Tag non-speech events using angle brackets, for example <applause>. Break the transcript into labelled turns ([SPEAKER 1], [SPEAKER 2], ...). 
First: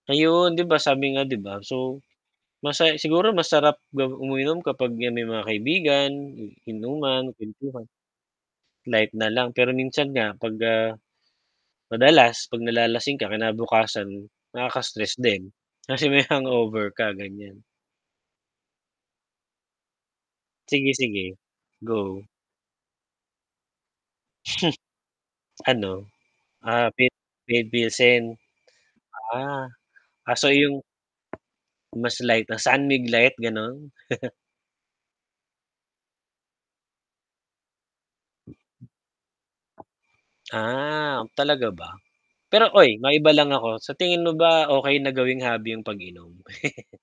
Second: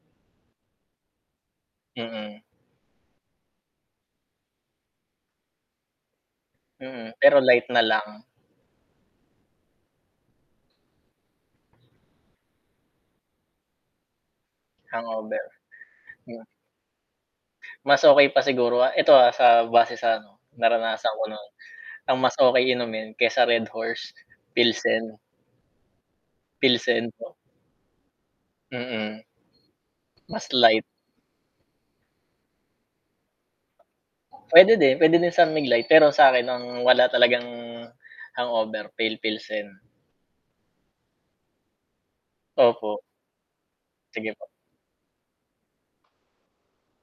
[SPEAKER 1] Ayun, 'di ba sabi nga 'di ba, so
[SPEAKER 2] Mm.
[SPEAKER 1] masa siguro masarap ga uminom kapag 'yan, may mga kaibigan, in
[SPEAKER 2] Mm,
[SPEAKER 1] inuman,
[SPEAKER 2] pero light na
[SPEAKER 1] kuwentuhan.
[SPEAKER 2] lang.
[SPEAKER 1] Light na lang, pero minsan nga 'pag, ah, madalas 'pag nalalasing ka, kinabukasan nakaka-stress
[SPEAKER 2] Hangover,
[SPEAKER 1] din, kasi may
[SPEAKER 2] hmm.
[SPEAKER 1] hangover ka ganiyan.
[SPEAKER 2] Mas okey pa siguro, ah, eto, ah, sa base sa ano,
[SPEAKER 1] Sige,
[SPEAKER 2] naranasan ko
[SPEAKER 1] sige,
[SPEAKER 2] no'n, ang
[SPEAKER 1] go.
[SPEAKER 2] mas okey inumin kaysa Red Horse, Pilsen.
[SPEAKER 1] <chuckles> Ano, ah,
[SPEAKER 2] Pilsen
[SPEAKER 1] pip
[SPEAKER 2] po.
[SPEAKER 1] Pale Pilsen.
[SPEAKER 2] Mm.
[SPEAKER 1] Ah,
[SPEAKER 2] as
[SPEAKER 1] kaso yung
[SPEAKER 2] light.
[SPEAKER 1] mas light lang, San Mig Light, gano'n? <chuckles>
[SPEAKER 2] Puwede din, puwede din San Mig Light pero sa akin ang wala talagang hangover, Pale Pilsen.
[SPEAKER 1] Ah, talaga ba? Pero, uy,
[SPEAKER 2] Opo.
[SPEAKER 1] maiba lang ako, sa tingin mo
[SPEAKER 2] Sige po.
[SPEAKER 1] ba, okey na gawing hobby yung pag-inom? <chuckles>